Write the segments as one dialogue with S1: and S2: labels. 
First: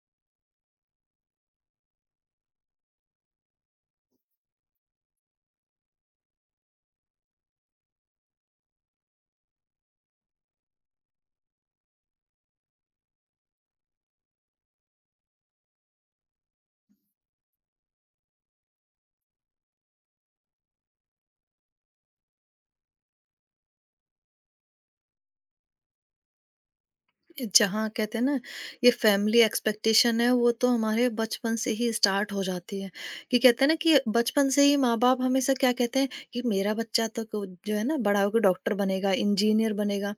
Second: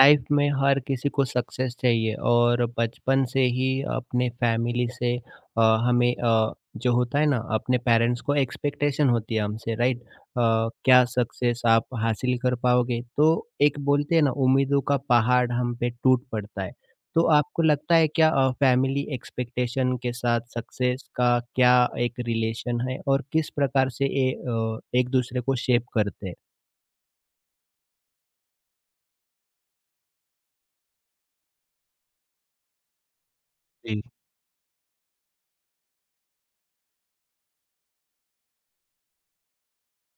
S1: Life में हर किसी को सक्सेस चाहिए और बचपन से ही अपने फैमिली से हमें जो होता है ना अपने पेरेंट्स को एक्सपेक्टेशन होती है हमसे राइट। क्या सक्सेस आप हासिल कर पाओगे? तो एक बोलते हैं ना उम्मीदों का पहाड़ हम पे टूट पड़ता है। तो आपको लगता है क्या फैमिली एक्सपेक्टेशन के साथ सक्सेस का क्या एक रिलेशन है और किस प्रकार से ये एक दूसरे को शेप करते हैं?
S2: जहाँ कहते हैं ना ये फैमिली एक्सपेक्टेशन है वो तो हमारे बचपन से ही स्टार्ट हो जाती है। कि कहते हैं ना कि
S1: जी।
S2: बचपन से ही माँ बाप हमेशा क्या कहते हैं कि मेरा बच्चा तो जो है ना बड़ा होकर डॉक्टर बनेगा इंजीनियर बनेगा।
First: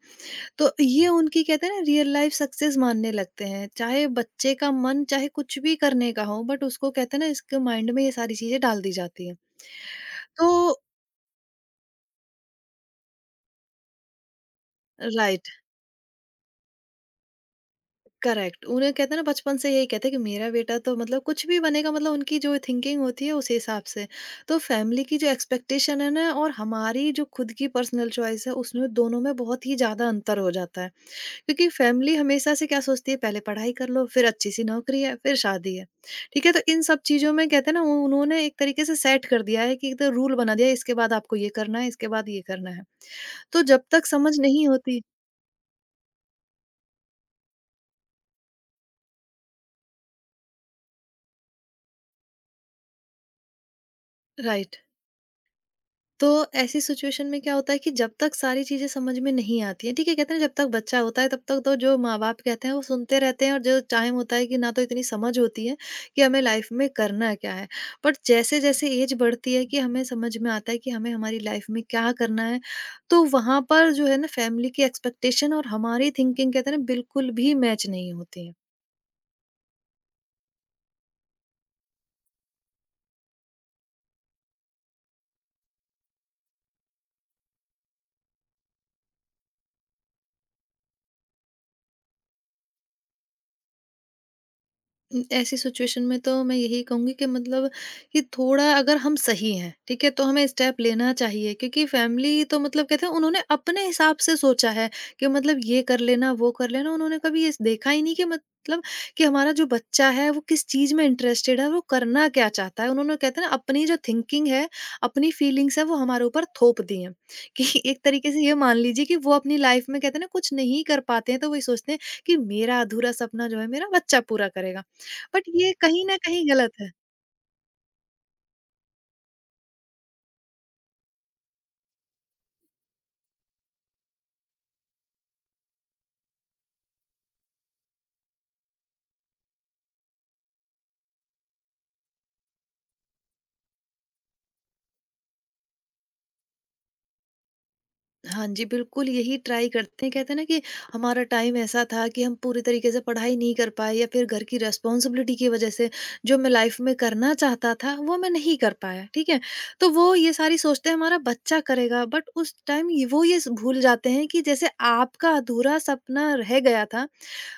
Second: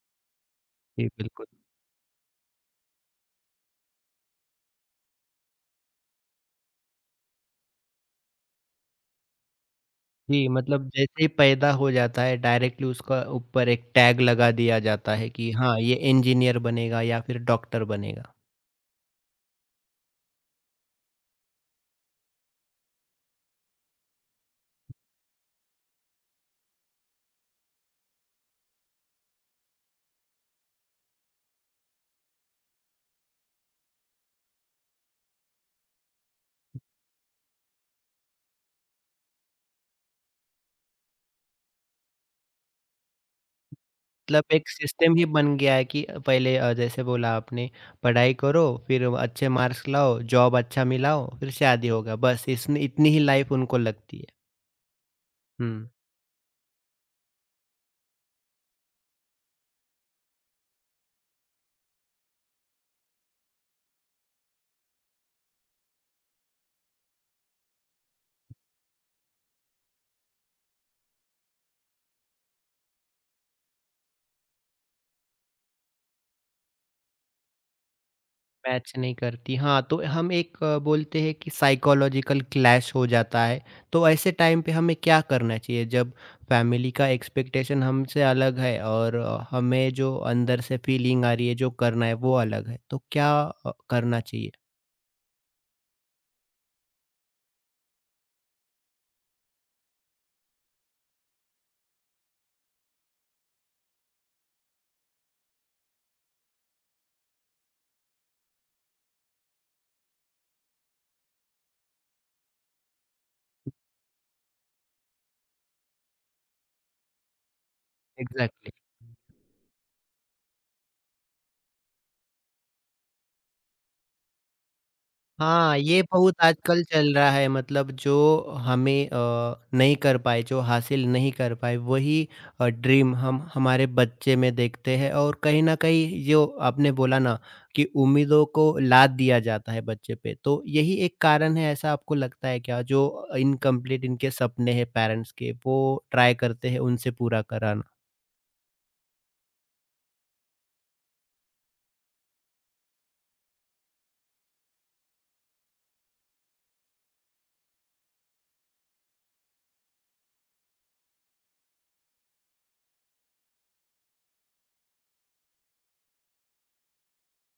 S2: तो
S1: जी
S2: ये उनकी
S1: बिल्कुल।
S2: कहते हैं ना रियल लाइफ सक्सेस मानने लगते हैं, चाहे बच्चे का मन चाहे कुछ भी करने का हो, बट उसको कहते हैं ना इसके माइंड में ये सारी चीजें डाल दी जाती हैं।
S1: जी,
S2: तो
S1: मतलब जैसे ही पैदा हो जाता है डायरेक्टली उसका ऊपर एक टैग लगा दिया जाता है
S2: राइट।
S1: कि हाँ, ये इंजीनियर बनेगा या फिर डॉक्टर बनेगा।
S2: करेक्ट। उन्हें कहते हैं ना बचपन से यही कहते हैं कि मेरा बेटा तो मतलब कुछ भी बनेगा, मतलब उनकी जो थिंकिंग होती है उस हिसाब से। तो फैमिली की जो एक्सपेक्टेशन है ना और हमारी जो खुद की पर्सनल चॉइस है उसमें, दोनों में बहुत ही ज़्यादा अंतर हो जाता है। क्योंकि फैमिली हमेशा से क्या सोचती है, पहले पढ़ाई कर लो, फिर अच्छी-सी नौकरी है, फिर शादी है। ठीक है? तो इन सब चीज़ों में कहते हैं ना उ उन्होंने एक तरीके से सेट कर दिया है कि एक तो रूल बना दिया है, इसके बाद आपको ये करना है, इसके बाद ये करना है। तो जब तक समझ
S1: मतलब
S2: नहीं
S1: एक
S2: होती
S1: सिस्टम ही बन गया है कि पहले जैसे बोला आपने पढ़ाई करो, फिर अच्छे मार्क्स लाओ, जॉब अच्छा मिलाओ, फिर शादी होगा। बस इसमें इतनी ही लाइफ उनको लगती है।
S2: राइट।
S1: हुँ।
S2: तो ऐसी सिचुएशन में क्या होता है कि जब तक सारी चीज़ें समझ में नहीं आती हैं, ठीक है, कहते हैं ना जब तक बच्चा होता है तब तक तो जो माँ-बाप कहते हैं वो सुनते रहते हैं, और जो टाइम होता है कि ना तो इतनी समझ होती है कि हमें लाइफ़ में करना क्या है। बट जैसे-जैसे एज बढ़ती है कि हमें समझ में आता है कि हमें हमारी लाइफ़ में क्या करना है, तो वहाँ पर जो है ना फैमिली की एक्सपेक्टेशन और हमारी थिंकिंग कहते हैं ना बिल्कुल भी मैच नहीं होती है।
S1: मैच नहीं करती। हाँ, तो हम एक बोलते हैं कि साइकोलॉजिकल क्लैश हो जाता है। तो ऐसे टाइम पे हमें क्या करना चाहिए जब फैमिली का एक्सपेक्टेशन हमसे अलग है और हमें जो अंदर से फीलिंग आ रही है, जो करना है वो अलग है। तो क्या करना चाहिए?
S2: ऐसी सिचुएशन में तो मैं यही कहूँगी कि मतलब कि थोड़ा अगर हम सही हैं, ठीक है? तो हमें स्टेप लेना चाहिए, क्योंकि फैमिली तो मतलब कहते हैं उन्होंने अपने हिसाब से सोचा है कि मतलब ये कर लेना, वो कर लेना। उन्होंने कभी ये देखा ही नहीं कि मतलब कि हमारा जो बच्चा है वो किस चीज़ में इंटरेस्टेड है, वो करना क्या चाहता है। उन्होंने कहते हैं ना अपनी जो थिंकिंग है, अपनी फीलिंग्स है वो हमारे ऊपर थोप दी हैं कि एक तरीके से ये
S1: एग्ज़ैक्टली।
S2: मान लीजिए कि वो अपनी लाइफ़ में कहते हैं ना कुछ नहीं कर पाते हैं तो वही सोचते हैं कि मेरा अधूरा सपना जो है मेरा बच्चा पूरा करेगा। बट ये
S1: हाँ, ये
S2: कहीं न
S1: बहुत
S2: कहीं गलत
S1: आजकल
S2: है।
S1: चल रहा है मतलब जो हमें नहीं कर पाए, जो हासिल नहीं कर पाए वही ड्रीम हम हमारे बच्चे में देखते हैं, और कहीं न कहीं जो आपने बोला ना कि उम्मीदों को लाद दिया जाता है बच्चे पे, तो यही एक कारण है, ऐसा आपको लगता है क्या? जो इनकम्प्लीट इनके सपने हैं पेरेंट्स के, वो ट्राई करते हैं उनसे पूरा कराना?
S2: हाँ जी, बिल्कुल यही ट्राई करते हैं। कहते हैं ना कि हमारा टाइम ऐसा था कि हम पूरी तरीके से पढ़ाई नहीं कर पाए, या फिर घर की रिस्पॉन्सिबिलिटी की वज़ह से जो मैं लाइफ़ में करना चाहता था, वो मैं नहीं कर पाया, ठीक है? तो वो ये सारी सोचते हैं हमारा बच्चा करेगा, बट उस टाइम ये वो ये स भूल जाते हैं कि जैसे आपका अधूरा सपना रह गया था,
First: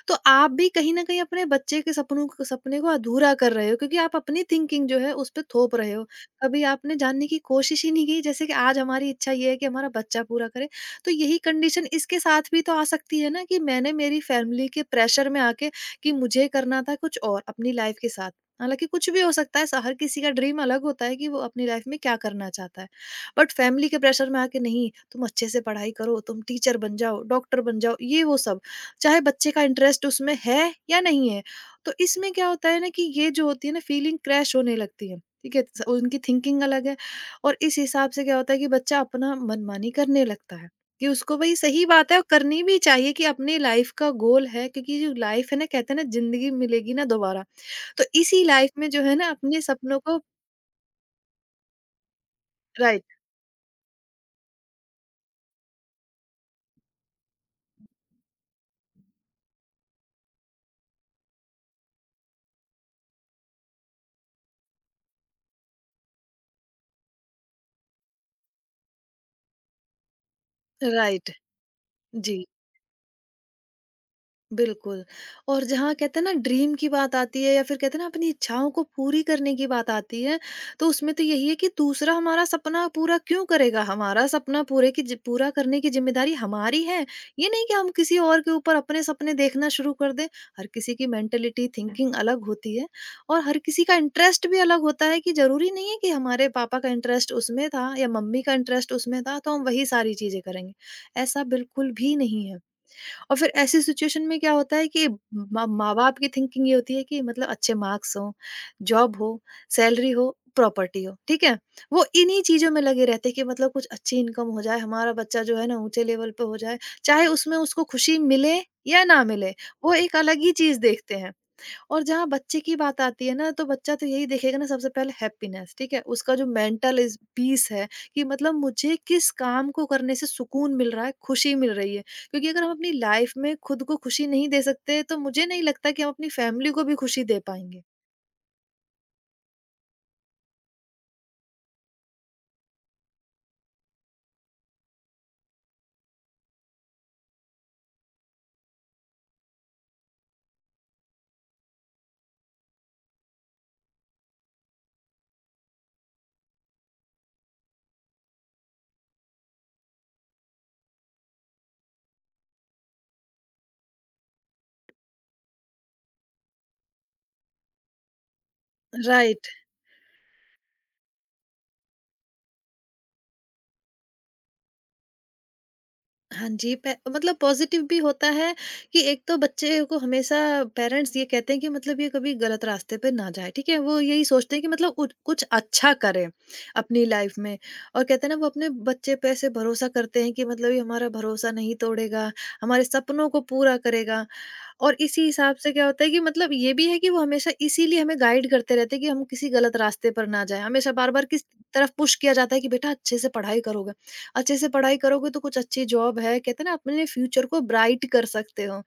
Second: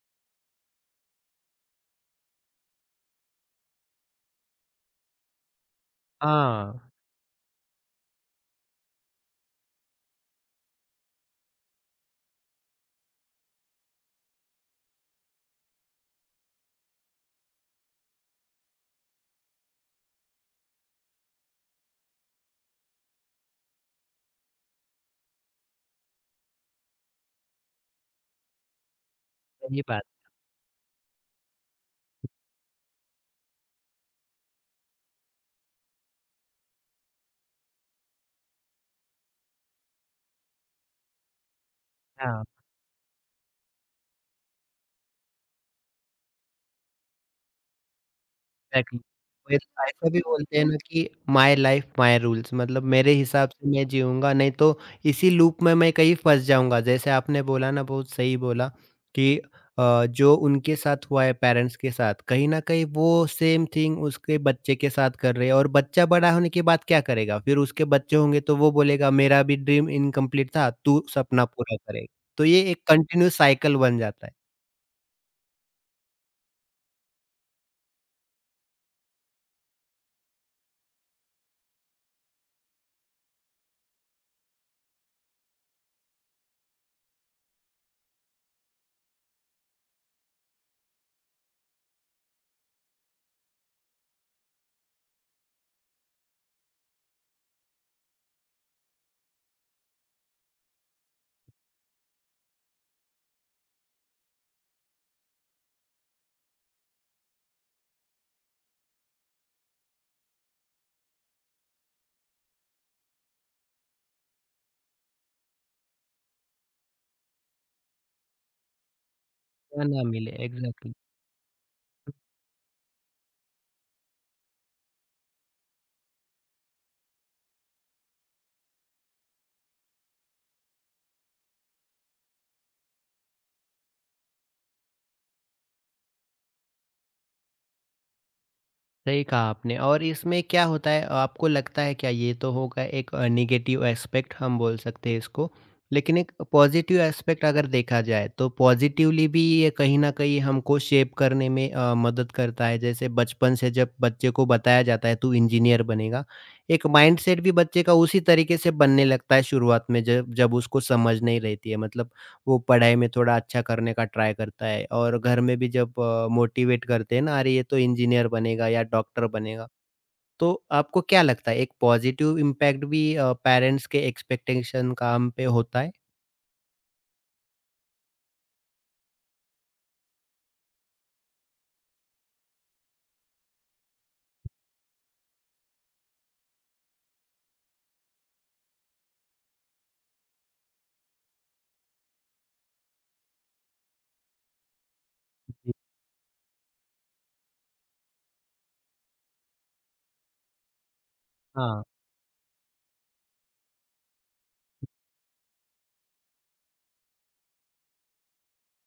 S2: तो आप भी कहीं न कहीं अपने बच्चे के सपनों को सपने को अधूरा कर रहे हो, क्योंकि आप अपनी थिंकिंग जो है उस पे थोप रहे हो। कभी
S1: हाँ,
S2: आपने जानने की कोशिश ही नहीं की, जैसे कि आज हमारी इच्छा ये है कि हमारा बच्चा पूरा करे। तो यही कंडीशन इसके साथ भी तो आ सकती है ना कि मैंने मेरी फैमिली के प्रेशर में आके कि मुझे करना था कुछ और अपनी लाइफ़ के साथ। हालाँकि कुछ भी हो सकता है, स हर किसी का ड्रीम अलग होता है कि वो अपनी लाइफ़ में क्या करना चाहता है। बट फैमिली के प्रेशर में आके, नहीं तुम अच्छे से पढ़ाई करो, तुम टीचर बन जाओ, डॉक्टर बन जाओ, ये वो सब। चाहे बच्चे का
S1: सही बात।
S2: इंटरेस्ट उसमें है या नहीं है। तो इसमें क्या होता है ना कि ये जो होती है ना फीलिंग क्रैश होने लगती है, ठीक है? स उनकी थिंकिंग अलग है, और इस हिसाब से क्या होता है कि बच्चा अपना मनमानी करने लगता है, कि उसको भाई सही बात है और
S1: हाँ।
S2: करनी भी चाहिए कि अपनी लाइफ़ का गोल है क्योंकि जो लाइफ़ है ना कहते हैं ना ज़िंदगी मिलेगी ना दोबारा, तो इसी लाइफ़ में
S1: एग्ज़ैक्टली।
S2: जो है ना
S1: फिर
S2: अपने सपनों
S1: ऐसा
S2: को
S1: भी बोलते हैं ना कि माय लाइफ माय रूल्स, मतलब
S2: राइट,
S1: मेरे हिसाब से मैं जीऊँगा, नहीं तो इसी लूप में मैं कहीं फँस जाऊँगा। जैसे आपने बोला ना, बहुत सही बोला कि जो उनके साथ हुआ है पेरेंट्स के साथ, कहीं न कहीं वो सेम थिंग उसके बच्चे के साथ कर रहे हैं, और बच्चा बड़ा होने के बाद क्या करेगा? फिर उसके बच्चे होंगे तो वो बोलेगा मेरा भी ड्रीम इनकम्प्लीट था, तू
S2: राइट।
S1: सपना पूरा करेगा।
S2: जी।
S1: तो ये एक कंटिन्यूअस साइकिल बन जाता है।
S2: बिल्कुल, और जहाँ कहते हैं ना ड्रीम की बात आती है या फिर कहते हैं ना अपनी इच्छाओं को पूरी करने की बात आती है, तो उसमें तो यही है कि दूसरा हमारा सपना पूरा क्यों करेगा? हमारा सपना पूरे की जि पूरा करने की ज़िम्मेदारी हमारी है। ये नहीं कि हम किसी और के ऊपर अपने सपने देखना शुरू कर दें। हर किसी की मेंटालिटी, थिंकिंग अलग होती है, और हर किसी का इंटरेस्ट भी अलग होता है कि ज़रूरी नहीं है कि हमारे पापा का इंटरेस्ट उसमें था या मम्मी का इंटरेस्ट उसमें था, तो हम वही सारी चीज़ें करेंगे। ऐसा बिल्कुल भी नहीं है। और फिर ऐसी सिचुएशन में क्या होता है कि माँ माँ बाप की थिंकिंग ये होती है कि मतलब अच्छे मार्क्स हों, जॉब हो, सैलरी हो, प्रॉपर्टी हो, ठीक है? वो इन्हीं चीजों में लगे रहते हैं कि मतलब कुछ अच्छी इनकम हो जाए, हमारा बच्चा जो है ना ऊंचे लेवल पे हो जाए, चाहे उसमें उसको खुशी मिले या ना मिले।
S1: क्या
S2: वो
S1: ना
S2: एक
S1: मिले,
S2: अलग ही चीज
S1: एग्ज़ैक्टली।
S2: देखते हैं, और जहाँ बच्चे की बात आती है ना, तो बच्चा तो यही देखेगा ना सबसे पहले हैप्पीनेस, ठीक है? उसका जो मेंटल इस पीस है कि मतलब मुझे किस काम को करने से सुकून मिल रहा है, खुशी मिल रही है। क्योंकि अगर हम अपनी लाइफ में खुद को खुशी नहीं दे सकते, तो मुझे नहीं लगता कि हम अपनी फैमिली को भी खुशी दे पाएँगे।
S1: सही कहा आपने। और इसमें क्या होता है, आपको लगता है क्या, ये तो होगा एक नेगेटिव एस्पेक्ट हम बोल सकते हैं इसको, लेकिन एक पॉजिटिव एस्पेक्ट अगर देखा जाए तो पॉजिटिवली भी ये कहीं ना कहीं हमको शेप करने में मदद करता है। जैसे बचपन से जब बच्चे को बताया जाता है तू इंजीनियर बनेगा, एक माइंडसेट भी बच्चे का उसी तरीके से बनने लगता है शुरुआत में जब जब उसको समझ नहीं रहती है, मतलब वो पढ़ाई में थोड़ा अच्छा करने का ट्राई करता है, और घर में भी जब मोटिवेट करते हैं ना, अरे ये तो इंजीनियर बनेगा या डॉक्टर
S2: राइट।
S1: बनेगा। तो आपको क्या लगता है, एक पॉजिटिव इम्पैक्ट भी पेरेंट्स के एक्सपेक्टेशन का हम पे होता है?
S2: हाँ जी, पे मतलब पॉज़िटिव भी होता है कि एक तो बच्चे को हमेशा पेरेंट्स ये कहते हैं कि मतलब ये कभी गलत रास्ते पे ना जाए, ठीक है? वो यही सोचते हैं कि मतलब उच कुछ अच्छा करें अपनी लाइफ़ में, और कहते हैं ना, वो अपने बच्चे पे ऐसे भरोसा करते हैं कि मतलब ये हमारा भरोसा नहीं तोड़ेगा, हमारे सपनों को पूरा करेगा। और इसी हिसाब से
S1: जी,
S2: क्या होता है कि मतलब ये भी है कि वो हमेशा इसीलिए हमें गाइड करते रहते हैं कि हम किसी गलत रास्ते पर ना जाएं, हमेशा बार बार किस
S1: हाँ।
S2: तरफ पुश किया जाता है कि बेटा अच्छे से पढ़ाई करोगे, अच्छे से पढ़ाई करोगे तो कुछ अच्छी जॉब है, कहते हैं ना अपने फ्यूचर को ब्राइट कर सकते हो।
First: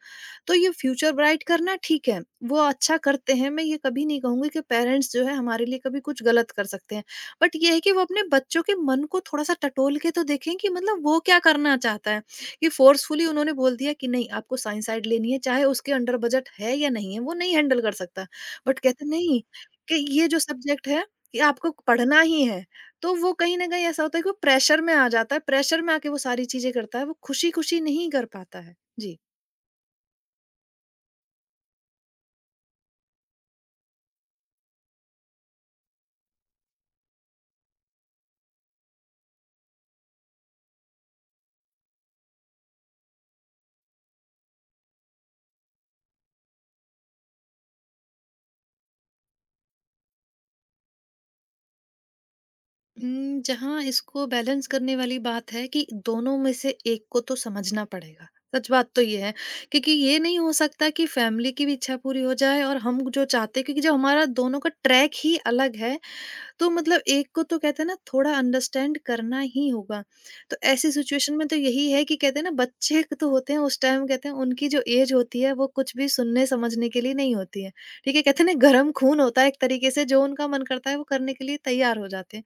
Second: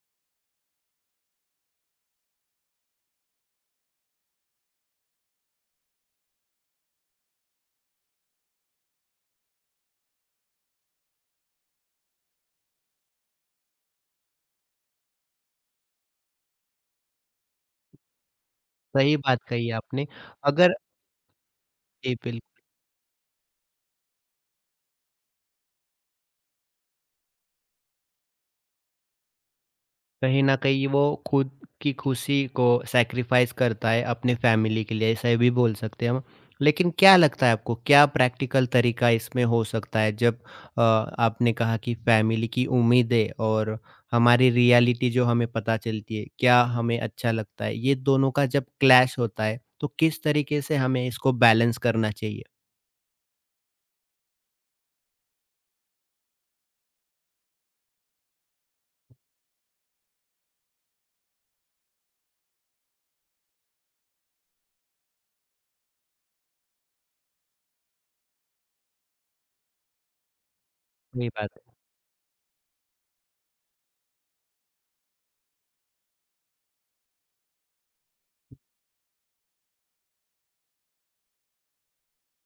S2: तो ये फ्यूचर ब्राइट करना ठीक है, वो अच्छा करते हैं, मैं ये कभी नहीं कहूंगी कि पेरेंट्स जो है हमारे लिए कभी कुछ गलत कर सकते हैं। बट ये है कि वो अपने बच्चों के मन को थोड़ा सा टटोल के तो देखें कि मतलब वो क्या करना चाहता है। कि फोर्सफुली उन्होंने बोल दिया कि नहीं आपको साइंस साइड लेनी है, चाहे उसके अंडर बजट है या नहीं है, वो नहीं हैंडल कर सकता। बट कहते
S1: सही बात
S2: नहीं
S1: कही
S2: कि
S1: आपने।
S2: ये जो
S1: अगर
S2: सब्जेक्ट है कि आपको
S1: जी
S2: पढ़ना
S1: बिल्कुल,
S2: ही है, तो वो कहीं ना कहीं ऐसा होता है कि वो प्रेशर में आ जाता है, प्रेशर में आके वो सारी चीजें करता है, वो खुशी खुशी नहीं कर पाता है। जी।
S1: कहीं न कहीं वो खुद की खुशी को सैक्रिफाइस करता है अपनी फैमिली के लिए, ऐसा भी बोल सकते हैं हम। लेकिन क्या लगता है आपको, क्या प्रैक्टिकल तरीका इसमें हो सकता है जब आपने कहा कि फैमिली की उम्मीदें और हमारी रियलिटी जो हमें पता चलती है, क्या हमें अच्छा लगता है, ये दोनों का जब क्लैश होता है, तो किस तरीके से हमें इसको बैलेंस करना चाहिए?
S2: जहाँ इसको बैलेंस करने वाली बात है कि दोनों में से एक को तो समझना पड़ेगा। सच बात तो ये है, क्योंकि ये नहीं हो सकता कि फैमिली की भी इच्छा पूरी हो जाए और हम जो चाहते, क्योंकि जो हमारा दोनों का ट्रैक ही अलग है, तो मतलब एक को तो कहते हैं ना थोड़ा अंडरस्टैंड करना ही होगा। तो ऐसी
S1: वही
S2: सिचुएशन में तो
S1: बात है।
S2: यही है कि कहते हैं ना बच्चे तो होते हैं उस टाइम, कहते हैं उनकी जो एज होती है वो कुछ भी सुनने समझने के लिए नहीं होती है। ठीक है? कहते हैं ना गरम खून होता है एक तरीके से जो उनका मन करता है वो करने के लिए तैयार हो जाते हैं।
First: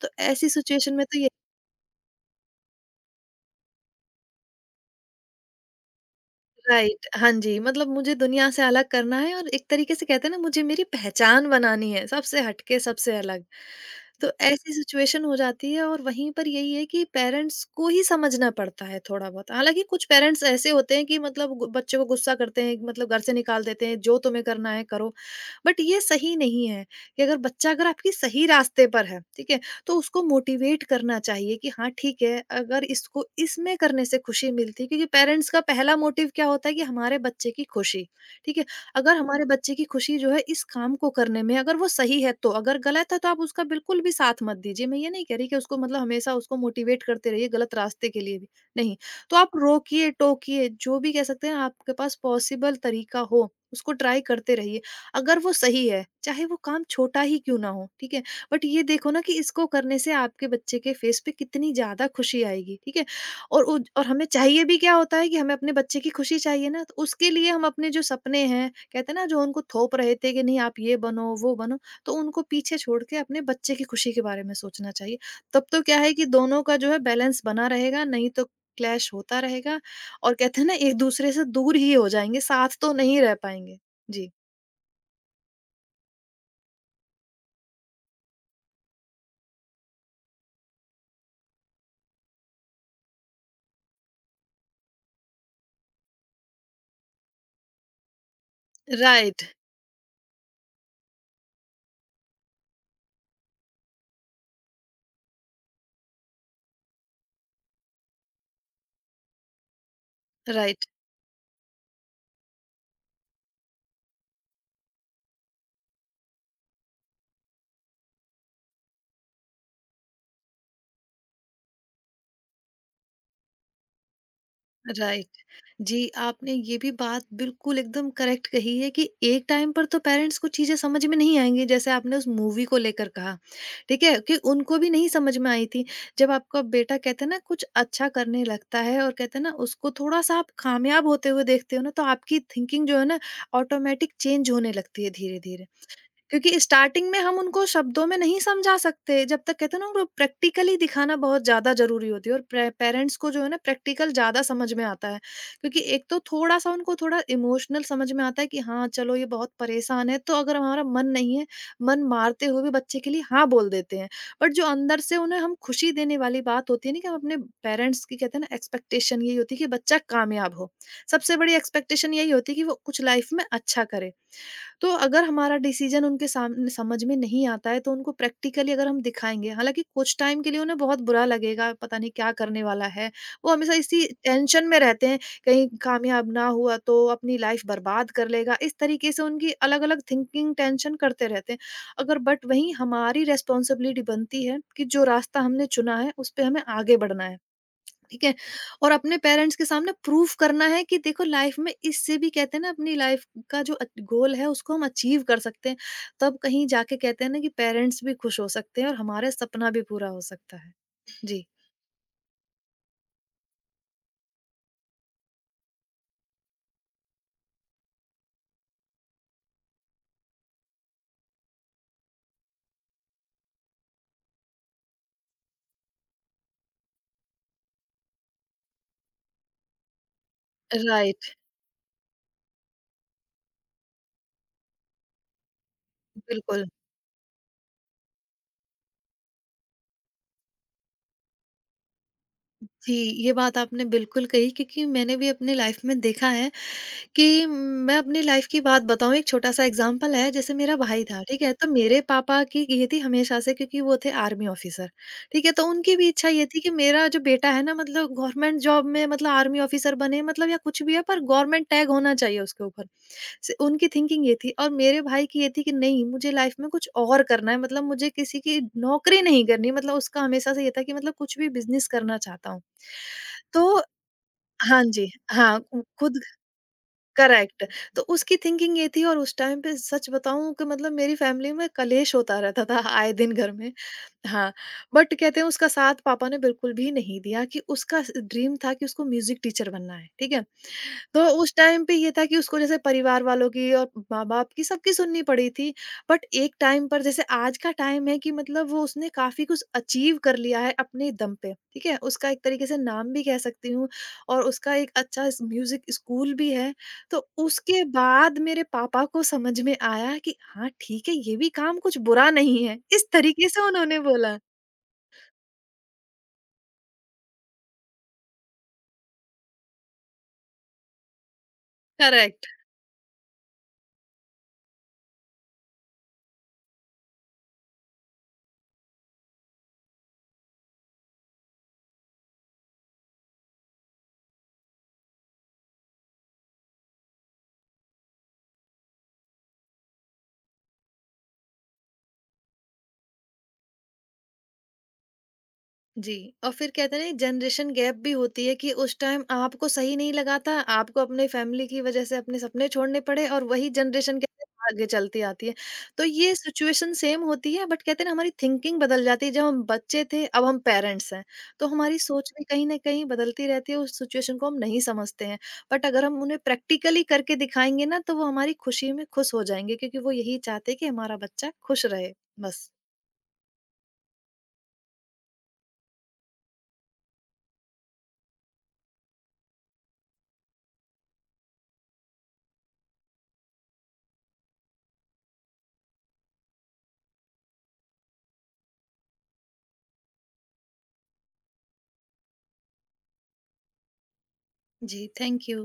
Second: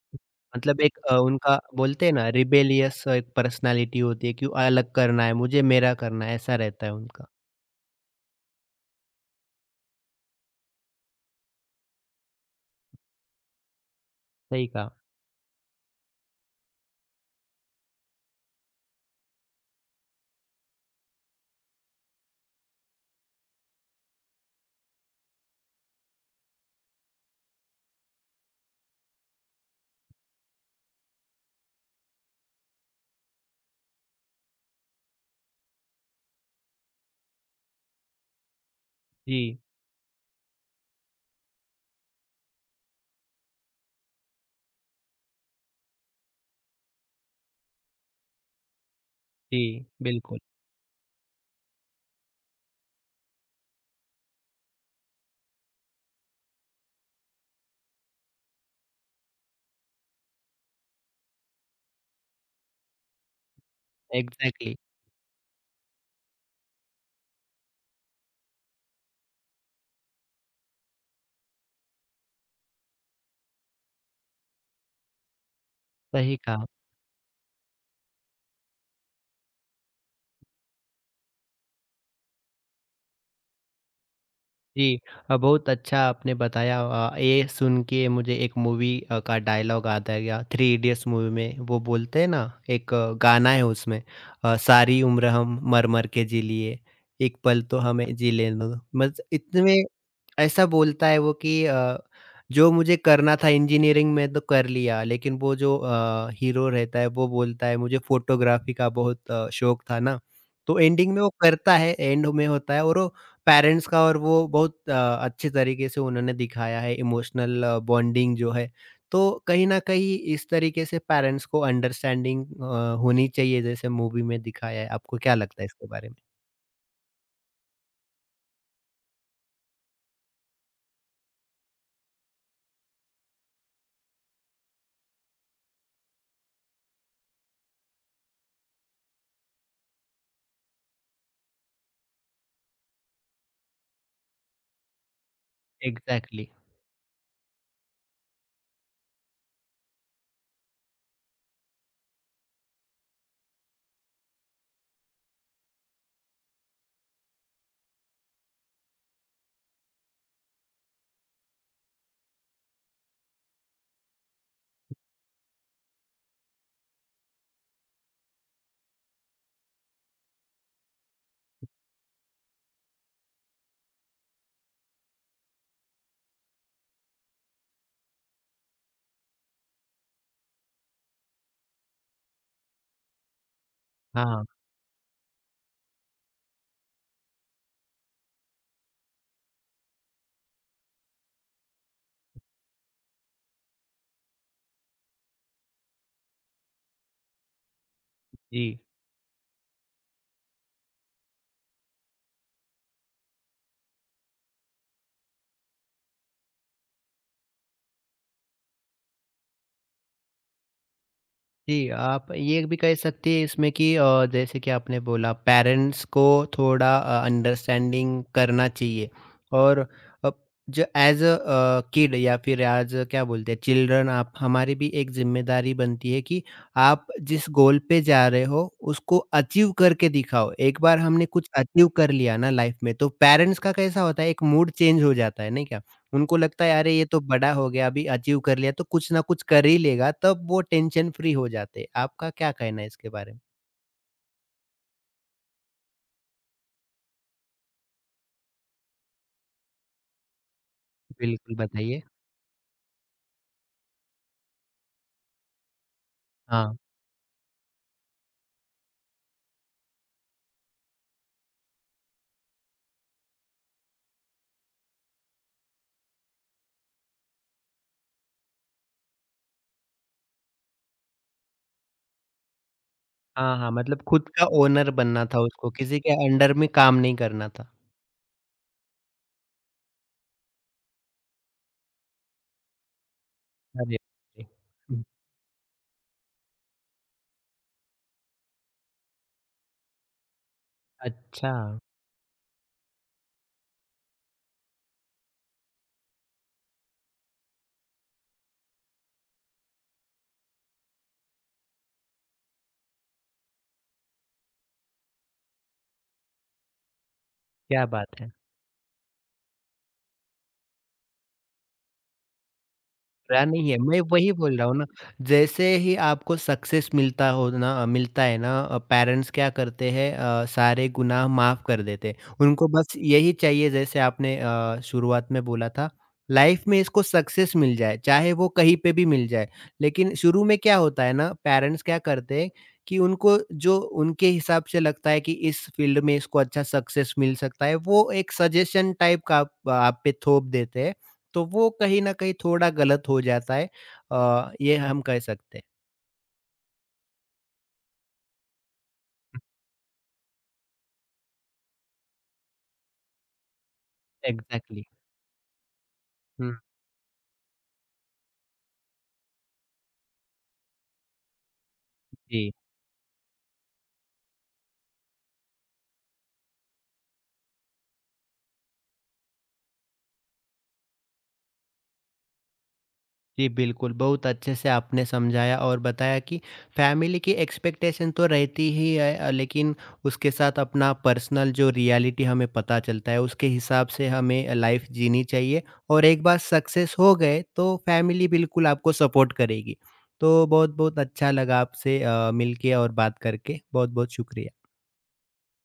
S2: तो ऐसी
S1: मतलब
S2: सिचुएशन
S1: एक
S2: में तो ये
S1: उनका बोलते हैं ना रिबेलियस एक पर्सनैलिटी होती है कि अलग करना है, मुझे मेरा करना है, ऐसा रहता है
S2: राइट
S1: उनका।
S2: हाँ जी मतलब मुझे दुनिया से अलग करना है और एक तरीके से कहते हैं ना मुझे मेरी पहचान बनानी है सबसे हटके सबसे अलग। तो
S1: सही
S2: ऐसी
S1: कहा।
S2: सिचुएशन हो जाती है और वहीं पर यही है कि पेरेंट्स को ही समझना पड़ता है थोड़ा बहुत। हालांकि कुछ पेरेंट्स ऐसे होते हैं कि मतलब बच्चे को गुस्सा करते हैं, मतलब घर से निकाल देते हैं जो तुम्हें करना है करो। बट ये सही नहीं है कि अगर बच्चा अगर आपकी सही रास्ते पर है, ठीक है, तो उसको मोटिवेट करना चाहिए कि हाँ ठीक है अगर इसको इसमें करने से खुशी मिलती है, क्योंकि पेरेंट्स का पहला मोटिव क्या होता है कि हमारे बच्चे की खुशी। ठीक है, अगर हमारे
S1: जी,
S2: बच्चे की खुशी जो है इस काम को करने में अगर वो सही है तो। अगर गलत है तो आप उसका बिल्कुल भी साथ मत दीजिए। मैं ये नहीं कह रही कि उसको मतलब हमेशा उसको मोटिवेट करते रहिए गलत रास्ते के लिए भी। नहीं, तो आप
S1: जी,
S2: रोकिए
S1: बिल्कुल,
S2: टोकिए जो भी कह सकते हैं, आपके पास पॉसिबल तरीका हो उसको ट्राई करते रहिए, अगर वो सही है, चाहे वो काम छोटा ही क्यों ना हो। ठीक है, बट ये देखो ना कि इसको करने से आपके बच्चे के फेस पे कितनी ज़्यादा खुशी आएगी, ठीक है? और उज और हमें चाहिए
S1: एग्ज़ैक्टली,
S2: भी क्या होता है कि हमें अपने बच्चे की खुशी चाहिए ना, तो उसके लिए हम अपने जो सपने हैं, कहते हैं ना जो उनको थोप रहे थे कि नहीं आप ये बनो, वो बनो, तो उनको पीछे छोड़ के अपने बच्चे की खुशी के बारे में सोचना चाहिए। तब तो क्या है कि
S1: सही
S2: दोनों
S1: कहा।
S2: का जो है बैलेंस बना रहेगा, नहीं तो क्लैश होता रहेगा और कहते हैं ना एक-दूसरे से दूर ही हो जाएँगे, साथ तो नहीं रह पाएँगे। जी।
S1: जी, बहुत अच्छा आपने बताया। ये सुन के मुझे एक मूवी का डायलॉग आता है, क्या थ्री इडियट्स मूवी में वो बोलते हैं ना, एक गाना है उसमें, सारी उम्र हम मर मर के जी लिए, एक पल तो हमें जी लेने दो, मतलब
S2: राइट,
S1: इतने ऐसा बोलता है वो कि जो मुझे करना था इंजीनियरिंग में तो कर लिया, लेकिन वो जो हीरो रहता है वो बोलता है मुझे फोटोग्राफी का बहुत शौक था ना। तो
S2: राइट,
S1: एंडिंग में वो करता है, एंड में होता है और वो पेरेंट्स का, और वो बहुत अच्छे तरीके से उन्होंने दिखाया है इमोशनल बॉन्डिंग जो है। तो कहीं न कहीं इस तरीके से पेरेंट्स को अंडरस्टैंडिंग होनी चाहिए, जैसे मूवी में दिखाया है। आपको
S2: राइट।
S1: क्या लगता है इसके
S2: जी,
S1: बारे में?
S2: आपने ये भी बात बिल्कुल एकदम करेक्ट कही है कि एक टाइम पर तो पेरेंट्स को चीज़ें समझ में नहीं आएँगी, जैसे आपने उस मूवी को लेकर कहा, ठीक है? कि उनको भी नहीं समझ में आई थी। जब आपका बेटा कहते हैं ना कुछ अच्छा करने लगता है और कहते हैं ना उसको थोड़ा-सा आप कामयाब होते हुए देखते हो ना, तो आपकी थिंकिंग जो है ना ऑटोमेटिक चेंज होने लगती है धीरे-धीरे।
S1: एग्ज़ैक्टली।
S2: क्योंकि स्टार्टिंग में हम उनको शब्दों में नहीं समझा सकते, जब तक कहते हैं ना उनको प्रैक्टिकली दिखाना बहुत ज्यादा जरूरी होती है और पेरेंट्स को जो है ना प्रैक्टिकल ज्यादा समझ में आता है। क्योंकि एक तो थोड़ा सा उनको थोड़ा इमोशनल समझ में आता है कि हाँ चलो ये बहुत परेशान है, तो अगर हमारा मन नहीं है, मन मारते हुए भी बच्चे के लिए हाँ बोल देते हैं। बट जो अंदर से उन्हें हम खुशी देने वाली बात होती है ना, कि हम अपने पेरेंट्स की कहते हैं ना एक्सपेक्टेशन यही होती है कि बच्चा कामयाब हो। सबसे बड़ी एक्सपेक्टेशन यही होती है कि वो कुछ लाइफ में अच्छा करे। तो अगर हमारा डिसीजन उनके सामने समझ में नहीं आता है तो उनको प्रैक्टिकली अगर हम दिखाएँगे, हालाँकि कुछ टाइम के लिए उन्हें बहुत बुरा लगेगा, पता नहीं क्या करने वाला है। वो हमेशा इसी
S1: हाँ,
S2: टेंशन में रहते हैं, कहीं कामयाब ना हुआ तो अपनी लाइफ बर्बाद कर लेगा। इस तरीके से उनकी अलग-अलग थिंकिंग, टेंशन करते रहते हैं। अगर बट वहीं हमारी रिस्पॉन्सिबिलिटी बनती है कि जो रास्ता हमने चुना है, उस पे हमें आगे बढ़ना है। ठीक है?
S1: जी।
S2: और अपने पेरेंट्स के सामने प्रूफ करना है कि देखो लाइफ में इससे भी कहते हैं ना अपनी लाइफ का जो गोल है उसको हम अचीव कर सकते हैं। तब कहीं जाके कहते हैं ना कि पेरेंट्स भी खुश हो सकते हैं और हमारा सपना भी पूरा हो सकता है। जी।
S1: जी, आप ये भी कह सकती हैं इसमें कि जैसे कि आपने बोला पेरेंट्स को थोड़ा अंडरस्टैंडिंग करना चाहिए, और अ, जो एज अ किड या फिर एज क्या बोलते हैं चिल्ड्रन, आप हमारी भी एक जिम्मेदारी बनती है कि आप जिस गोल पे जा रहे हो उसको अचीव करके दिखाओ। एक बार हमने
S2: राइट।
S1: कुछ अचीव कर लिया ना लाइफ में, तो पेरेंट्स का कैसा होता है, एक मूड चेंज हो जाता है, नहीं क्या? उनको
S2: बिल्कुल।
S1: लगता है अरे ये तो बड़ा हो गया, अभी अचीव कर लिया तो कुछ ना कुछ कर ही लेगा, तब वो टेंशन फ्री हो जाते हैं। आपका क्या कहना है
S2: जी,
S1: इसके
S2: ये
S1: बारे में?
S2: बात आपने बिल्कुल कही, क्योंकि मैंने भी अपनी लाइफ में देखा है कि मैं अपनी लाइफ की बात बताऊँ, एक छोटा-सा एग्ज़ाम्पल है, जैसे मेरा भाई था, ठीक है?
S1: बिल्कुल
S2: तो मेरे
S1: बताइए।
S2: पापा की ये थी हमेशा से, क्योंकि वो थे आर्मी ऑफ़िसर, ठीक है? तो उनकी भी इच्छा ये थी कि
S1: हाँ।
S2: मेरा जो बेटा है ना, मतलब गवर्नमेंट जॉब में, मतलब आर्मी ऑफ़िसर बने, मतलब या कुछ भी है, पर गवर्नमेंट टैग होना चाहिए उसके ऊपर। स उनकी थिंकिंग ये थी और मेरे भाई की ये थी कि नहीं, मुझे लाइफ़ में कुछ और करना है, मतलब मुझे किसी की नौकरी नहीं करनी, मतलब उसका हमेशा से ये था कि मतलब कुछ भी बिज़नेस करना चाहता हूँ।
S1: हाँ, हाँ,
S2: तो
S1: मतलब खुद का
S2: हाँ
S1: ओनर
S2: जी,
S1: बनना था
S2: हाँ,
S1: उसको, किसी के
S2: खुद,
S1: अंडर में काम नहीं करना
S2: करेक्ट।
S1: था।
S2: तो उसकी थिंकिंग ये थी और उस टाइम पे सच बताऊँ कि मतलब मेरी फ़ैमिली में कलेश होता रहता था आए दिन घर में।
S1: अरे!
S2: हाँ,
S1: हुँ,
S2: बट कहते हैं उसका साथ पापा ने बिल्कुल भी नहीं दिया। कि उसका स ड्रीम था कि उसको म्यूज़िक टीचर बनना है, ठीक है? तो
S1: अच्छा,
S2: उस टाइम पे ये था कि उसको जैसे परिवार वालों की और माँ-बाप की सबकी सुननी पड़ी थी। बट एक टाइम पर जैसे आज का टाइम है कि मतलब वो उसने काफ़ी कुछ अचीव कर लिया है अपने दम पे, ठीक है? उसका एक तरीके से नाम भी कह सकती हूँ, और उसका एक अच्छा स म्यूज़िक स्कूल भी है। तो उसके
S1: क्या बात है।
S2: बाद मेरे पापा को समझ में आया कि हाँ, ठीक है, ये भी काम कुछ बुरा नहीं है। इस
S1: रहा
S2: तरीके से
S1: नहीं है,
S2: उन्होंने
S1: मैं वही
S2: बोला।
S1: बोल रहा हूँ ना, जैसे ही आपको सक्सेस मिलता हो ना, मिलता है ना, पेरेंट्स क्या करते हैं, सारे गुनाह माफ़ कर देते हैं।
S2: करेक्ट।
S1: उनको बस यही चाहिए, जैसे आपने शुरुआत में बोला था, लाइफ में इसको सक्सेस मिल जाए, चाहे वो कहीं पे भी मिल जाए। लेकिन शुरू में क्या होता है ना, पेरेंट्स क्या करते हैं कि उनको जो उनके हिसाब से लगता है कि इस फ़ील्ड में इसको अच्छा सक्सेस मिल सकता है, वो एक सजेशन टाइप का आप पे थोप देते हैं। तो वो कहीं न कहीं थोड़ा गलत हो जाता है, ये हम कह सकते हैं।
S2: जी। और फिर कहते हैं ना, जनरेशन गैप भी होती है कि उस टाइम आपको सही नहीं लगा था, आपको अपने फैमिली की वजह से अपने सपने छोड़ने पड़े और वही जनरेशन कहते हैं
S1: एग्ज़ैक्टली।
S2: आगे चलती आती है। तो ये
S1: हुँ,
S2: सिचुएशन सेम होती है, बट कहते हैं ना हमारी थिंकिंग बदल जाती है। जब हम बच्चे थे अब हम पेरेंट्स हैं, तो हमारी सोच भी
S1: जी।
S2: कहीं ना कहीं बदलती रहती है, उस सिचुएशन को हम नहीं समझते हैं। बट अगर हम उन्हें प्रैक्टिकली करके दिखाएंगे ना तो वो हमारी खुशी में खुश हो जाएंगे, क्योंकि वो यही चाहते हैं कि हमारा बच्चा खुश रहे। बस।
S1: जी, बिल्कुल, बहुत अच्छे से आपने समझाया और बताया कि फैमिली की एक्सपेक्टेशन तो रहती ही है, लेकिन उसके साथ अपना पर्सनल जो रियलिटी हमें पता चलता है, उसके हिसाब से हमें लाइफ़ जीनी चाहिए, और एक बार सक्सेस हो गए, तो फैमिली बिल्कुल आपको सपोर्ट करेगी। तो बहुत-बहुत अच्छा लगा आपसे मिलके और बात करके। बहुत-बहुत शुक्रिया।
S2: जी, थैंक यू।